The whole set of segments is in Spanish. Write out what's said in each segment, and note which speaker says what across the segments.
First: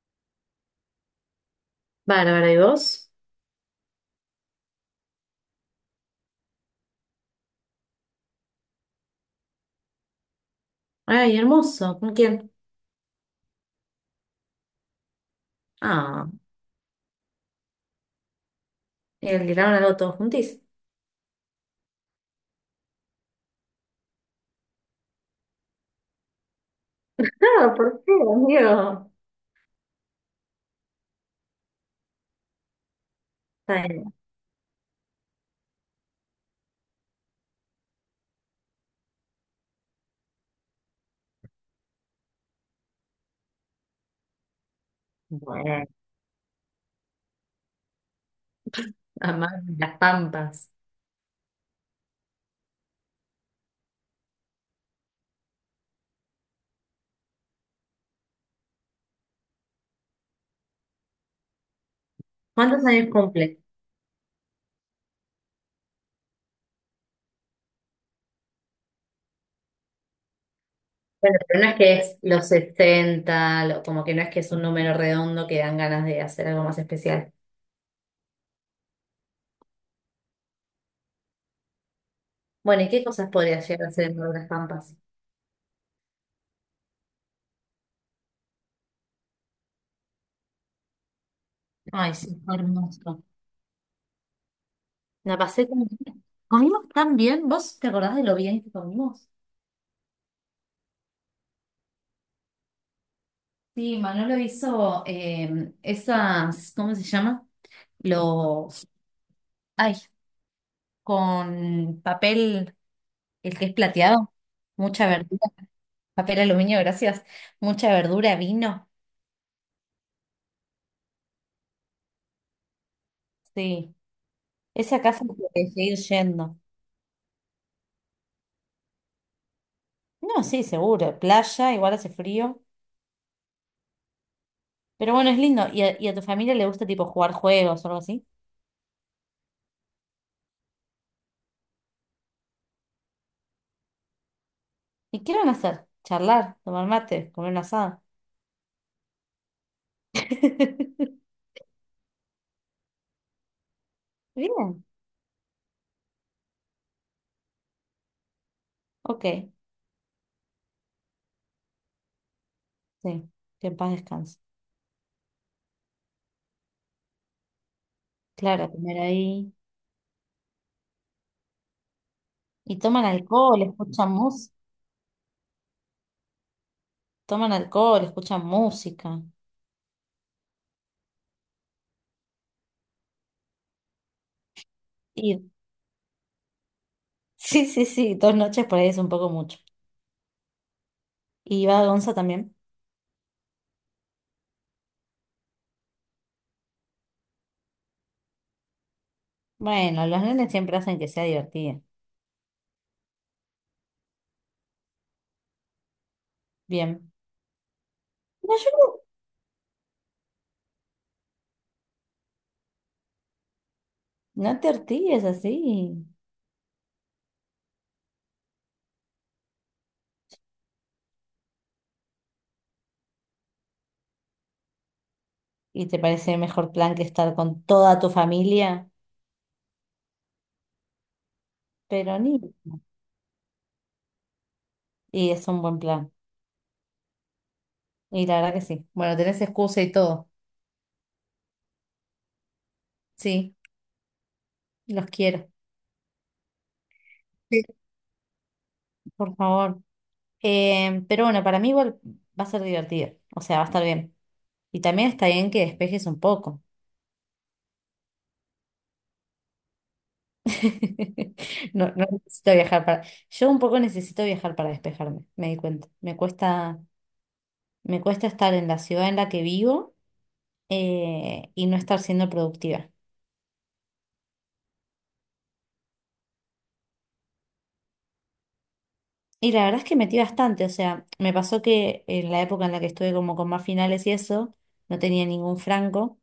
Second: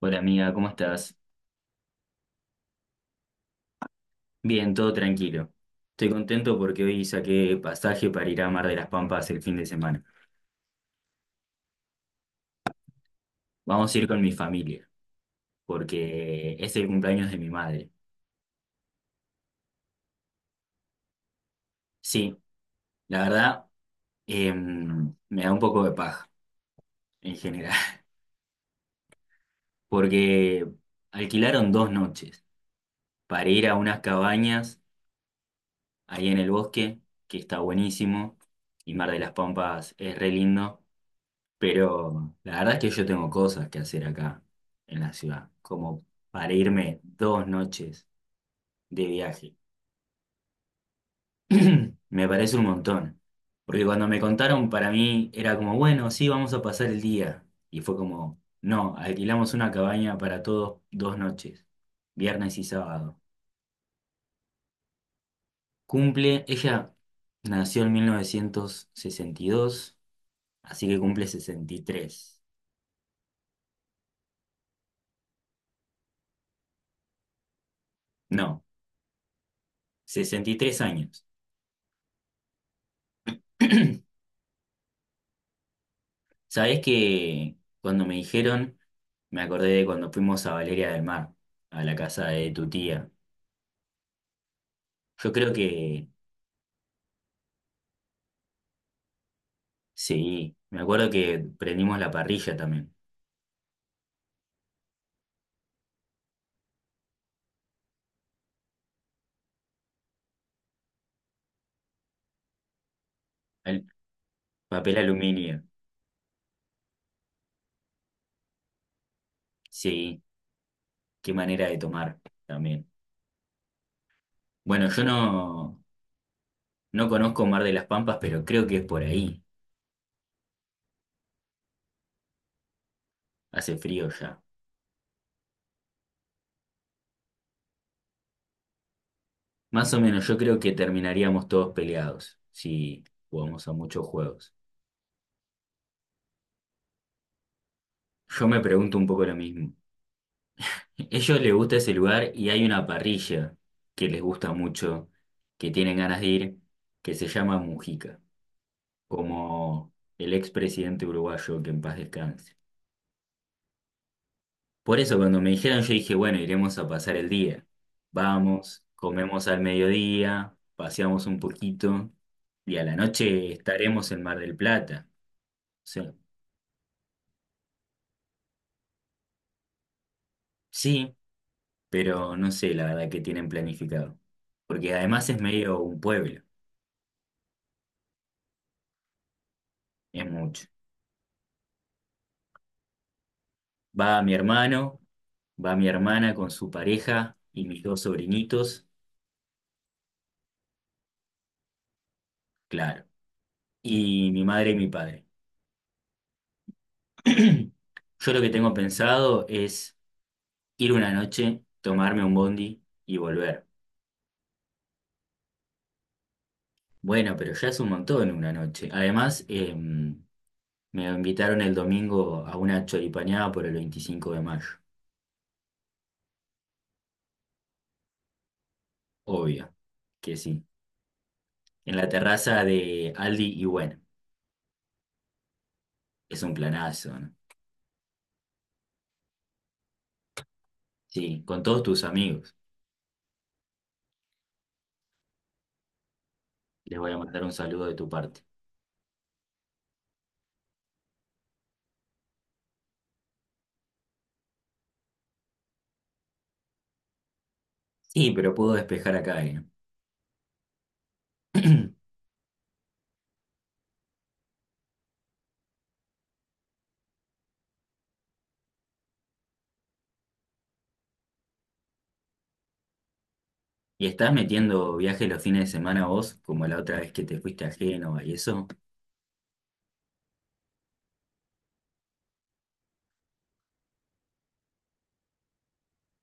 Speaker 1: Hola amiga, ¿cómo estás?
Speaker 2: Bárbara, ¿y vos?
Speaker 1: Bien, todo tranquilo. Estoy contento porque hoy saqué pasaje para ir a Mar de las Pampas el fin de semana.
Speaker 2: Ay, hermoso. ¿Con quién?
Speaker 1: Vamos a ir con mi familia,
Speaker 2: Ah,
Speaker 1: porque es el cumpleaños de mi madre.
Speaker 2: y alquilaron algo todos juntis.
Speaker 1: Sí, la verdad, me da un poco de paja en general,
Speaker 2: Claro, ¿por qué, amigo?
Speaker 1: porque alquilaron dos noches para ir a
Speaker 2: Está
Speaker 1: unas
Speaker 2: bien.
Speaker 1: cabañas ahí en el bosque, que está buenísimo, y Mar de las Pampas es re lindo. Pero la verdad es que yo tengo cosas que hacer acá en la ciudad,
Speaker 2: Bueno,
Speaker 1: como para irme dos noches de
Speaker 2: amar
Speaker 1: viaje.
Speaker 2: las pampas.
Speaker 1: Me parece un montón, porque cuando me contaron para mí era como, bueno, sí, vamos a pasar el día. Y fue como, no, alquilamos una cabaña para todos dos noches, viernes y
Speaker 2: ¿Cuántos años
Speaker 1: sábado.
Speaker 2: cumple?
Speaker 1: Cumple, ella nació en 1962, así que cumple
Speaker 2: Bueno, pero no es que es
Speaker 1: 63.
Speaker 2: los 60, como que no es que es un número redondo que dan ganas de hacer algo más especial.
Speaker 1: No, 63 años.
Speaker 2: Bueno, ¿y qué cosas podría llegar a hacer en las pampas?
Speaker 1: Sabés que cuando me dijeron, me acordé de cuando fuimos a Valeria del Mar, a la
Speaker 2: Ay,
Speaker 1: casa
Speaker 2: sí,
Speaker 1: de
Speaker 2: fue
Speaker 1: tu tía.
Speaker 2: hermoso.
Speaker 1: Yo
Speaker 2: La
Speaker 1: creo
Speaker 2: pasé como...
Speaker 1: que
Speaker 2: Comimos tan bien. ¿Vos te acordás de lo bien que comimos?
Speaker 1: sí, me acuerdo que prendimos la parrilla también,
Speaker 2: Sí, Manolo hizo esas, ¿cómo se llama? Los, ay, con papel, el que es
Speaker 1: el
Speaker 2: plateado,
Speaker 1: papel
Speaker 2: mucha verdura,
Speaker 1: aluminio.
Speaker 2: papel aluminio, gracias, mucha verdura, vino,
Speaker 1: Sí, qué manera de tomar también.
Speaker 2: sí,
Speaker 1: Bueno,
Speaker 2: ese
Speaker 1: yo
Speaker 2: acá se puede
Speaker 1: no,
Speaker 2: seguir yendo.
Speaker 1: no conozco Mar de las Pampas, pero creo que es por ahí.
Speaker 2: No, sí, seguro, playa, igual hace frío,
Speaker 1: Hace frío ya.
Speaker 2: pero bueno, es lindo, ¿y a tu familia le gusta tipo jugar juegos o algo así?
Speaker 1: Más o menos, yo creo que terminaríamos todos peleados si jugamos a muchos juegos.
Speaker 2: ¿Y qué van a hacer? ¿Charlar, tomar mate, comer un asado?
Speaker 1: Yo me pregunto un poco lo mismo. Ellos les gusta ese lugar y hay una parrilla que les gusta
Speaker 2: Bien,
Speaker 1: mucho, que tienen ganas de ir, que se llama Mujica,
Speaker 2: ok,
Speaker 1: como el expresidente uruguayo que en paz descanse.
Speaker 2: sí, que en paz descanse.
Speaker 1: Por eso cuando me dijeron yo dije, bueno, iremos a pasar el día.
Speaker 2: Claro,
Speaker 1: Vamos,
Speaker 2: comer
Speaker 1: comemos
Speaker 2: ahí.
Speaker 1: al mediodía, paseamos un poquito y
Speaker 2: Y
Speaker 1: a la
Speaker 2: toman
Speaker 1: noche
Speaker 2: alcohol, escuchan
Speaker 1: estaremos en Mar
Speaker 2: música,
Speaker 1: del Plata. O sea,
Speaker 2: toman alcohol, escuchan música.
Speaker 1: sí, pero no sé la verdad que tienen planificado, porque además
Speaker 2: Y
Speaker 1: es medio un pueblo,
Speaker 2: sí, sí, sí, dos noches por ahí es un poco mucho.
Speaker 1: es mucho.
Speaker 2: ¿Y va Gonza también?
Speaker 1: Va mi hermano, va mi hermana con su pareja y mis dos sobrinitos,
Speaker 2: Bueno, los nenes siempre hacen que sea divertida.
Speaker 1: claro, y mi madre y mi padre.
Speaker 2: Bien.
Speaker 1: Yo lo que
Speaker 2: No,
Speaker 1: tengo pensado es ir una noche, tomarme un bondi y volver.
Speaker 2: no te ortigues así.
Speaker 1: Bueno, pero ya es un montón una noche. Además, me invitaron el domingo a una choripaneada por el 25 de mayo.
Speaker 2: ¿Y te parece mejor plan que estar con toda tu familia?
Speaker 1: Obvio que sí. En la
Speaker 2: Pero ni.
Speaker 1: terraza de Aldi y bueno,
Speaker 2: Y es un buen plan.
Speaker 1: es un planazo, ¿no?
Speaker 2: Y la verdad que sí. Bueno, tenés excusa y todo.
Speaker 1: Sí, con todos tus amigos.
Speaker 2: Sí, los quiero.
Speaker 1: Les voy a mandar un
Speaker 2: Sí.
Speaker 1: saludo de tu parte.
Speaker 2: Por favor. Pero bueno, para mí igual va a ser divertido, o sea, va a estar bien. Y también está bien que despejes un poco.
Speaker 1: Sí, pero puedo despejar acá, ¿eh?
Speaker 2: No, no necesito viajar para... Yo un poco necesito viajar para despejarme, me di cuenta. Me cuesta estar en la ciudad en la que vivo y no estar siendo productiva.
Speaker 1: ¿Y estás metiendo viajes los fines de semana vos, como la otra vez que te fuiste a Génova y eso,
Speaker 2: Y la verdad es que metí bastante, o sea, me pasó que en la época en la que estuve como con más finales y eso, no tenía ningún franco,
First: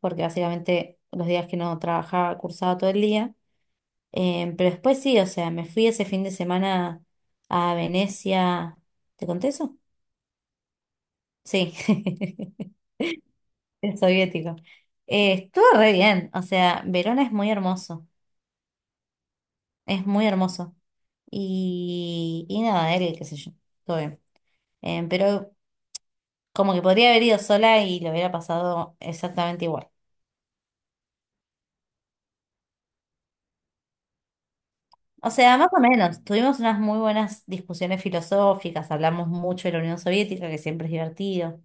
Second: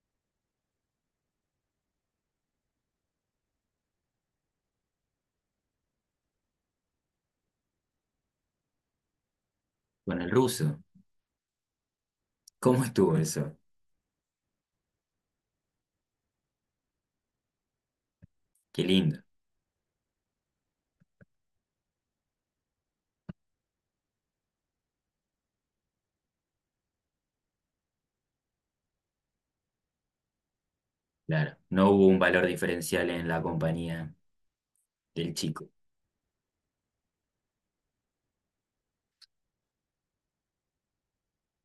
Speaker 2: porque básicamente los días que no trabajaba, cursaba todo el día. Pero después sí, o sea, me fui ese fin de semana a Venecia. ¿Te conté eso?
Speaker 1: con el ruso?
Speaker 2: Sí,
Speaker 1: ¿Cómo estuvo eso?
Speaker 2: el soviético. Estuvo re bien, o sea, Verona es muy hermoso,
Speaker 1: Qué lindo.
Speaker 2: es muy hermoso. Y nada, él, qué sé yo, todo bien. Pero como que podría haber ido sola y lo hubiera pasado exactamente igual.
Speaker 1: Claro, no hubo un valor diferencial en la compañía
Speaker 2: O
Speaker 1: del
Speaker 2: sea,
Speaker 1: chico.
Speaker 2: más o menos, tuvimos unas muy buenas discusiones filosóficas, hablamos mucho de la Unión Soviética, que siempre es divertido.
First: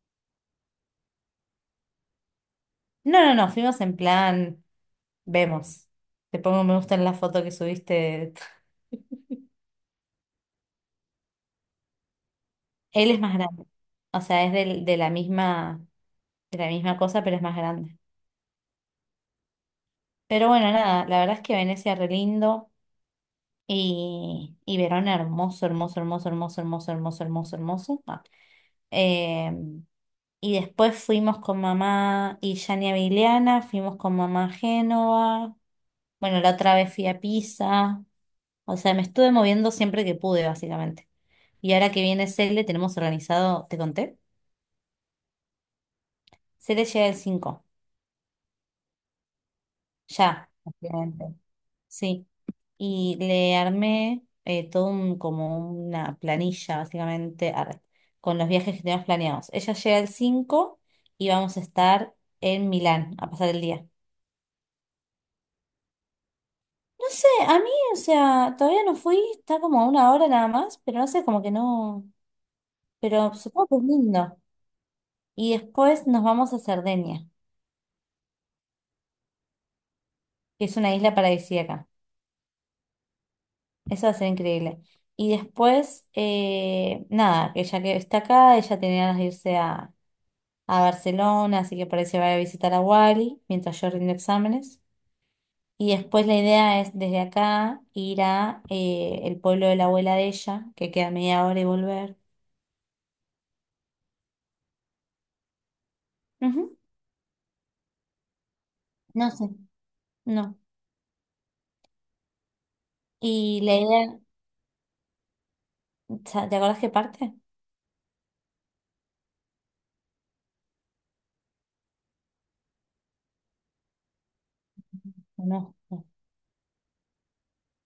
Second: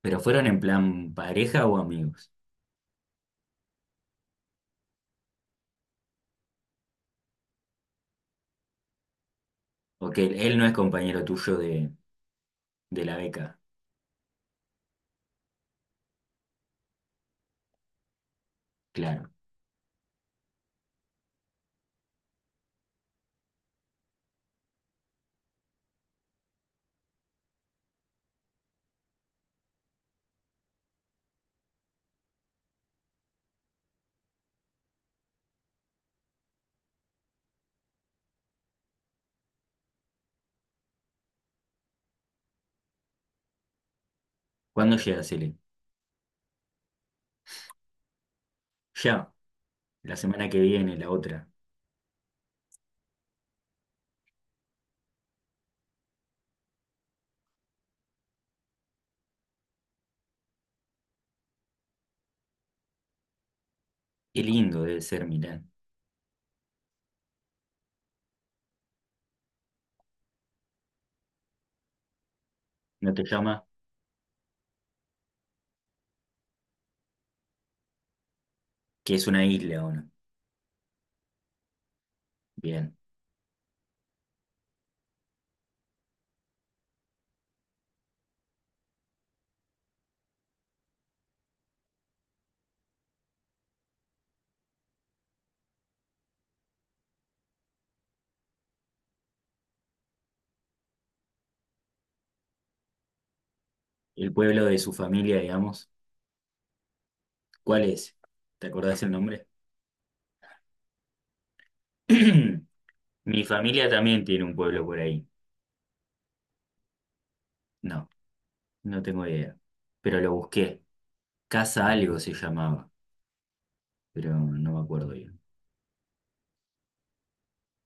Speaker 1: ¿Pero fueron en plan pareja o amigos?
Speaker 2: No, no, no, fuimos en plan... Vemos. Te pongo me gusta en la foto que subiste.
Speaker 1: Porque él no es compañero tuyo de
Speaker 2: Él
Speaker 1: la
Speaker 2: es más
Speaker 1: beca.
Speaker 2: grande. O sea, es de la misma cosa, pero es más grande.
Speaker 1: Claro.
Speaker 2: Pero bueno, nada, la verdad es que Venecia re lindo y Verona hermoso, hermoso, hermoso, hermoso, hermoso, hermoso, hermoso, hermoso. Ah. Eh, y después fuimos con mamá y Yani a Vigliana, fuimos con mamá a Génova. Bueno, la otra vez fui a Pisa. O sea, me estuve moviendo siempre que pude, básicamente. Y ahora que viene Cele, tenemos organizado, ¿te conté?
Speaker 1: ¿Cuándo llegas, Ele?
Speaker 2: Se le llega el 5,
Speaker 1: Ya, la semana
Speaker 2: ya,
Speaker 1: que viene, la
Speaker 2: básicamente.
Speaker 1: otra.
Speaker 2: Sí, y le armé como una planilla, básicamente, arre, con los viajes que tenemos planeados. Ella llega el 5 y vamos a estar en Milán a pasar el día.
Speaker 1: Qué lindo debe ser Milán.
Speaker 2: No sé, a mí, o sea, todavía no fui, está como a una hora nada más, pero no sé, como que no,
Speaker 1: ¿No te
Speaker 2: pero
Speaker 1: llama?
Speaker 2: supongo que es lindo. Y después nos vamos a Cerdeña,
Speaker 1: Que es una isla, ¿o no?
Speaker 2: que es una isla paradisíaca.
Speaker 1: Bien.
Speaker 2: Eso va a ser increíble. Y después, nada, que ya que está acá, ella tenía ganas de a Barcelona, así que parece va a visitar a Wally mientras yo rindo exámenes. Y después la idea es desde acá ir a el pueblo de la abuela de ella, que queda media hora y volver.
Speaker 1: El pueblo de su familia, digamos.
Speaker 2: Ujú.
Speaker 1: ¿Cuál es? ¿Te acordás el
Speaker 2: No
Speaker 1: nombre?
Speaker 2: sé, no.
Speaker 1: Mi
Speaker 2: Y la
Speaker 1: familia
Speaker 2: idea,
Speaker 1: también tiene un pueblo por ahí.
Speaker 2: ¿Te acordás qué parte?
Speaker 1: No, no tengo idea. Pero lo busqué. Casa algo se llamaba, pero no me acuerdo bien.
Speaker 2: No, no.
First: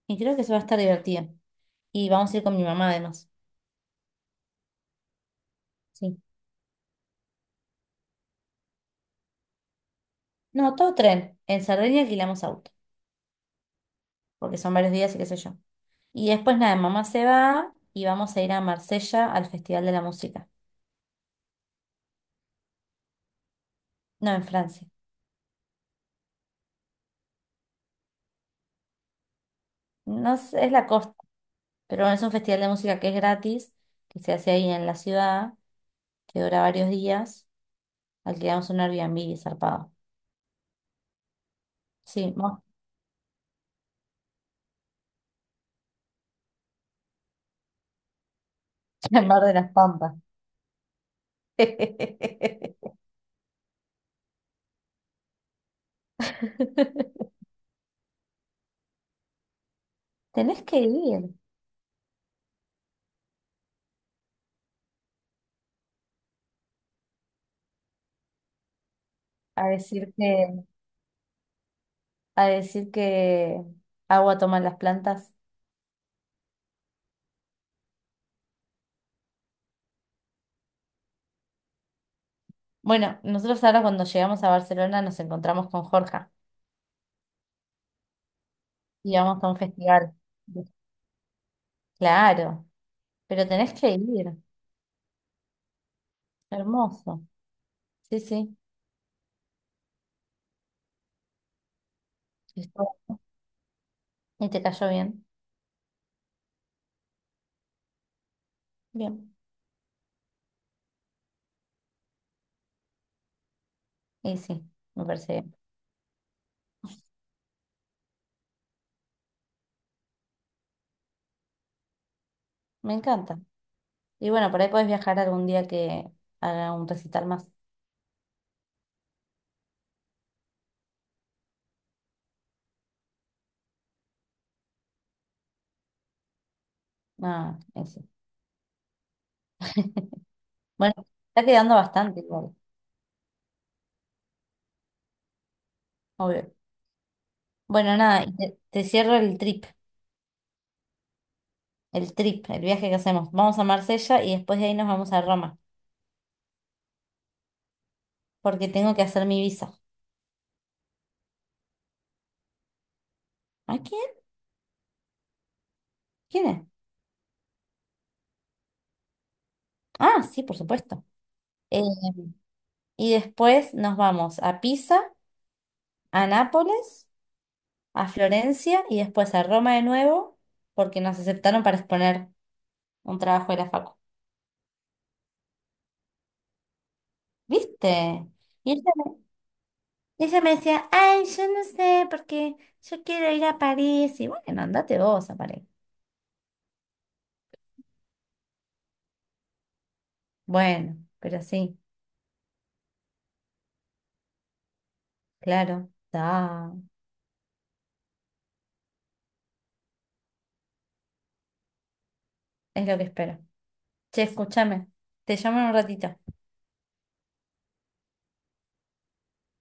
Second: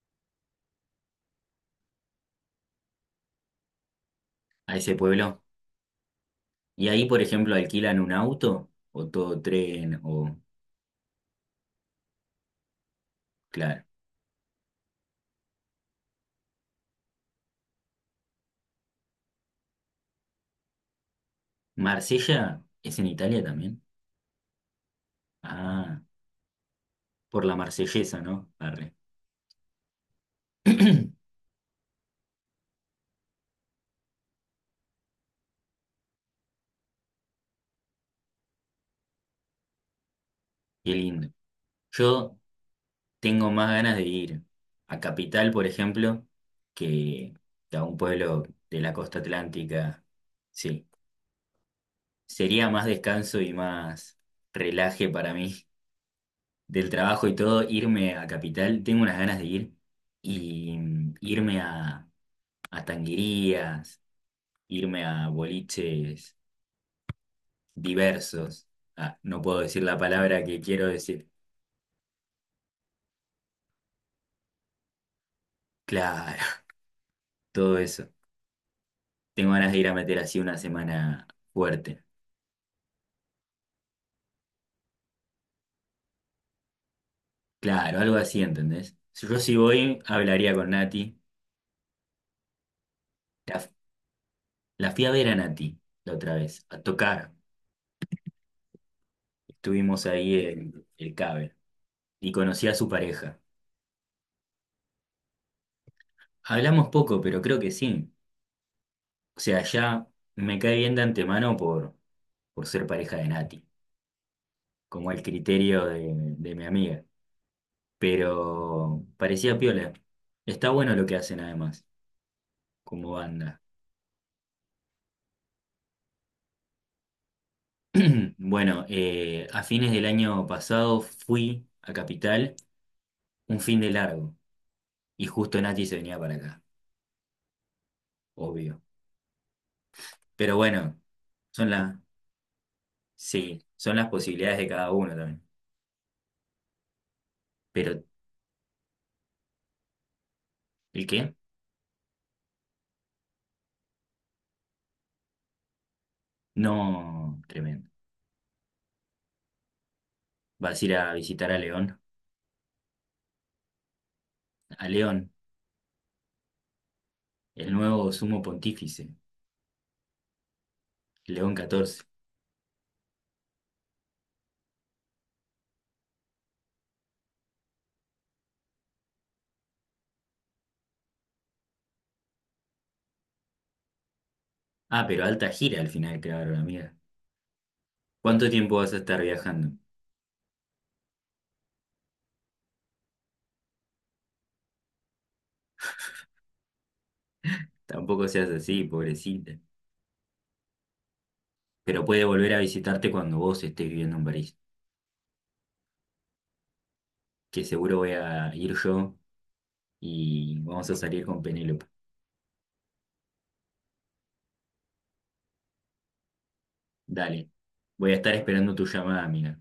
Speaker 2: Y creo que eso va a estar divertido. Y vamos a ir con mi mamá además.
Speaker 1: A ese pueblo.
Speaker 2: Sí.
Speaker 1: Y ahí, por ejemplo, ¿alquilan un auto o todo tren o...?
Speaker 2: No, todo tren. En Sardenia alquilamos auto.
Speaker 1: Claro.
Speaker 2: Porque son varios días y qué sé yo. Y después nada, mamá se va y vamos a ir a Marsella al Festival de la Música.
Speaker 1: Marsella es en Italia también.
Speaker 2: No, en Francia.
Speaker 1: Ah, por la marsellesa, ¿no? Arre.
Speaker 2: No sé, es la
Speaker 1: Qué
Speaker 2: costa, pero bueno, es un festival de música que es gratis, que se hace ahí en la ciudad, que dura varios días. Alquilamos un Airbnb zarpado.
Speaker 1: lindo.
Speaker 2: Sí,
Speaker 1: Yo
Speaker 2: vamos
Speaker 1: tengo más ganas de ir a Capital, por ejemplo, que que a un pueblo de la costa
Speaker 2: al Mar de las
Speaker 1: atlántica.
Speaker 2: Pampas.
Speaker 1: Sí, sería más descanso y más relaje para mí del trabajo y todo irme a Capital. Tengo unas ganas de ir
Speaker 2: Tenés
Speaker 1: y
Speaker 2: que ir
Speaker 1: irme a tanguerías, irme a boliches diversos. Ah, no puedo
Speaker 2: a
Speaker 1: decir la
Speaker 2: decir
Speaker 1: palabra que
Speaker 2: que,
Speaker 1: quiero decir.
Speaker 2: a decir que agua toman las plantas.
Speaker 1: Claro, todo eso. Tengo ganas de ir a meter así una semana fuerte.
Speaker 2: Bueno, nosotros ahora cuando llegamos a Barcelona nos encontramos con Jorge.
Speaker 1: Claro, algo así, ¿entendés?
Speaker 2: Y
Speaker 1: Si yo
Speaker 2: vamos a
Speaker 1: si
Speaker 2: un
Speaker 1: voy,
Speaker 2: festival.
Speaker 1: hablaría con Nati.
Speaker 2: Claro, pero
Speaker 1: La,
Speaker 2: tenés que ir.
Speaker 1: la fui a ver a Nati la otra vez, a
Speaker 2: Hermoso.
Speaker 1: tocar.
Speaker 2: Sí, sí.
Speaker 1: Estuvimos ahí en el Cabe y conocí a su
Speaker 2: Esto-
Speaker 1: pareja.
Speaker 2: ¿Y te cayó bien?
Speaker 1: Hablamos poco, pero creo que sí.
Speaker 2: Bien.
Speaker 1: O sea, ya me cae bien de antemano por ser pareja de Nati,
Speaker 2: Y sí, me
Speaker 1: como el
Speaker 2: parece bien.
Speaker 1: criterio de mi amiga. Pero parecía piola. Está bueno lo que hacen además,
Speaker 2: Me
Speaker 1: como
Speaker 2: encanta.
Speaker 1: banda.
Speaker 2: Y bueno, por ahí podés viajar algún día que haga un recital más.
Speaker 1: Bueno, a fines del año pasado fui a Capital un fin de largo. Y justo Nachi se venía para acá,
Speaker 2: Ah, eso.
Speaker 1: obvio. Pero
Speaker 2: Bueno,
Speaker 1: bueno,
Speaker 2: está
Speaker 1: son
Speaker 2: quedando
Speaker 1: las,
Speaker 2: bastante igual,
Speaker 1: sí, son las posibilidades de cada uno también.
Speaker 2: obvio. Bueno,
Speaker 1: Pero,
Speaker 2: nada, te cierro el trip,
Speaker 1: ¿el qué?
Speaker 2: el viaje que hacemos. Vamos a Marsella y después de ahí nos vamos a Roma,
Speaker 1: No, tremendo.
Speaker 2: porque tengo que hacer mi visa.
Speaker 1: Vas a ir a visitar
Speaker 2: ¿A quién?
Speaker 1: a León,
Speaker 2: ¿Quién es?
Speaker 1: el nuevo sumo pontífice,
Speaker 2: Ah, sí, por supuesto.
Speaker 1: León
Speaker 2: Eh,
Speaker 1: catorce
Speaker 2: Y después nos vamos a Pisa, a Nápoles, a Florencia y después a Roma de nuevo, porque nos aceptaron para exponer un trabajo de la facu.
Speaker 1: Ah, pero alta gira al final, claro, amiga.
Speaker 2: ¿Viste?
Speaker 1: ¿Cuánto
Speaker 2: Y
Speaker 1: tiempo
Speaker 2: ella
Speaker 1: vas a estar
Speaker 2: me,
Speaker 1: viajando?
Speaker 2: ella me decía, ay, yo no sé, porque yo quiero ir a París. Y bueno, andate vos a París.
Speaker 1: Tampoco seas así, pobrecita.
Speaker 2: Bueno, pero sí,
Speaker 1: Pero puede volver a visitarte cuando vos estés viviendo en París,
Speaker 2: claro, da,
Speaker 1: que seguro voy a ir yo y vamos a salir con Penélope.
Speaker 2: es lo que espero. Che, escúchame, te llamo en un ratito.
Speaker 1: Dale. Voy a estar esperando tu llamada, amiga.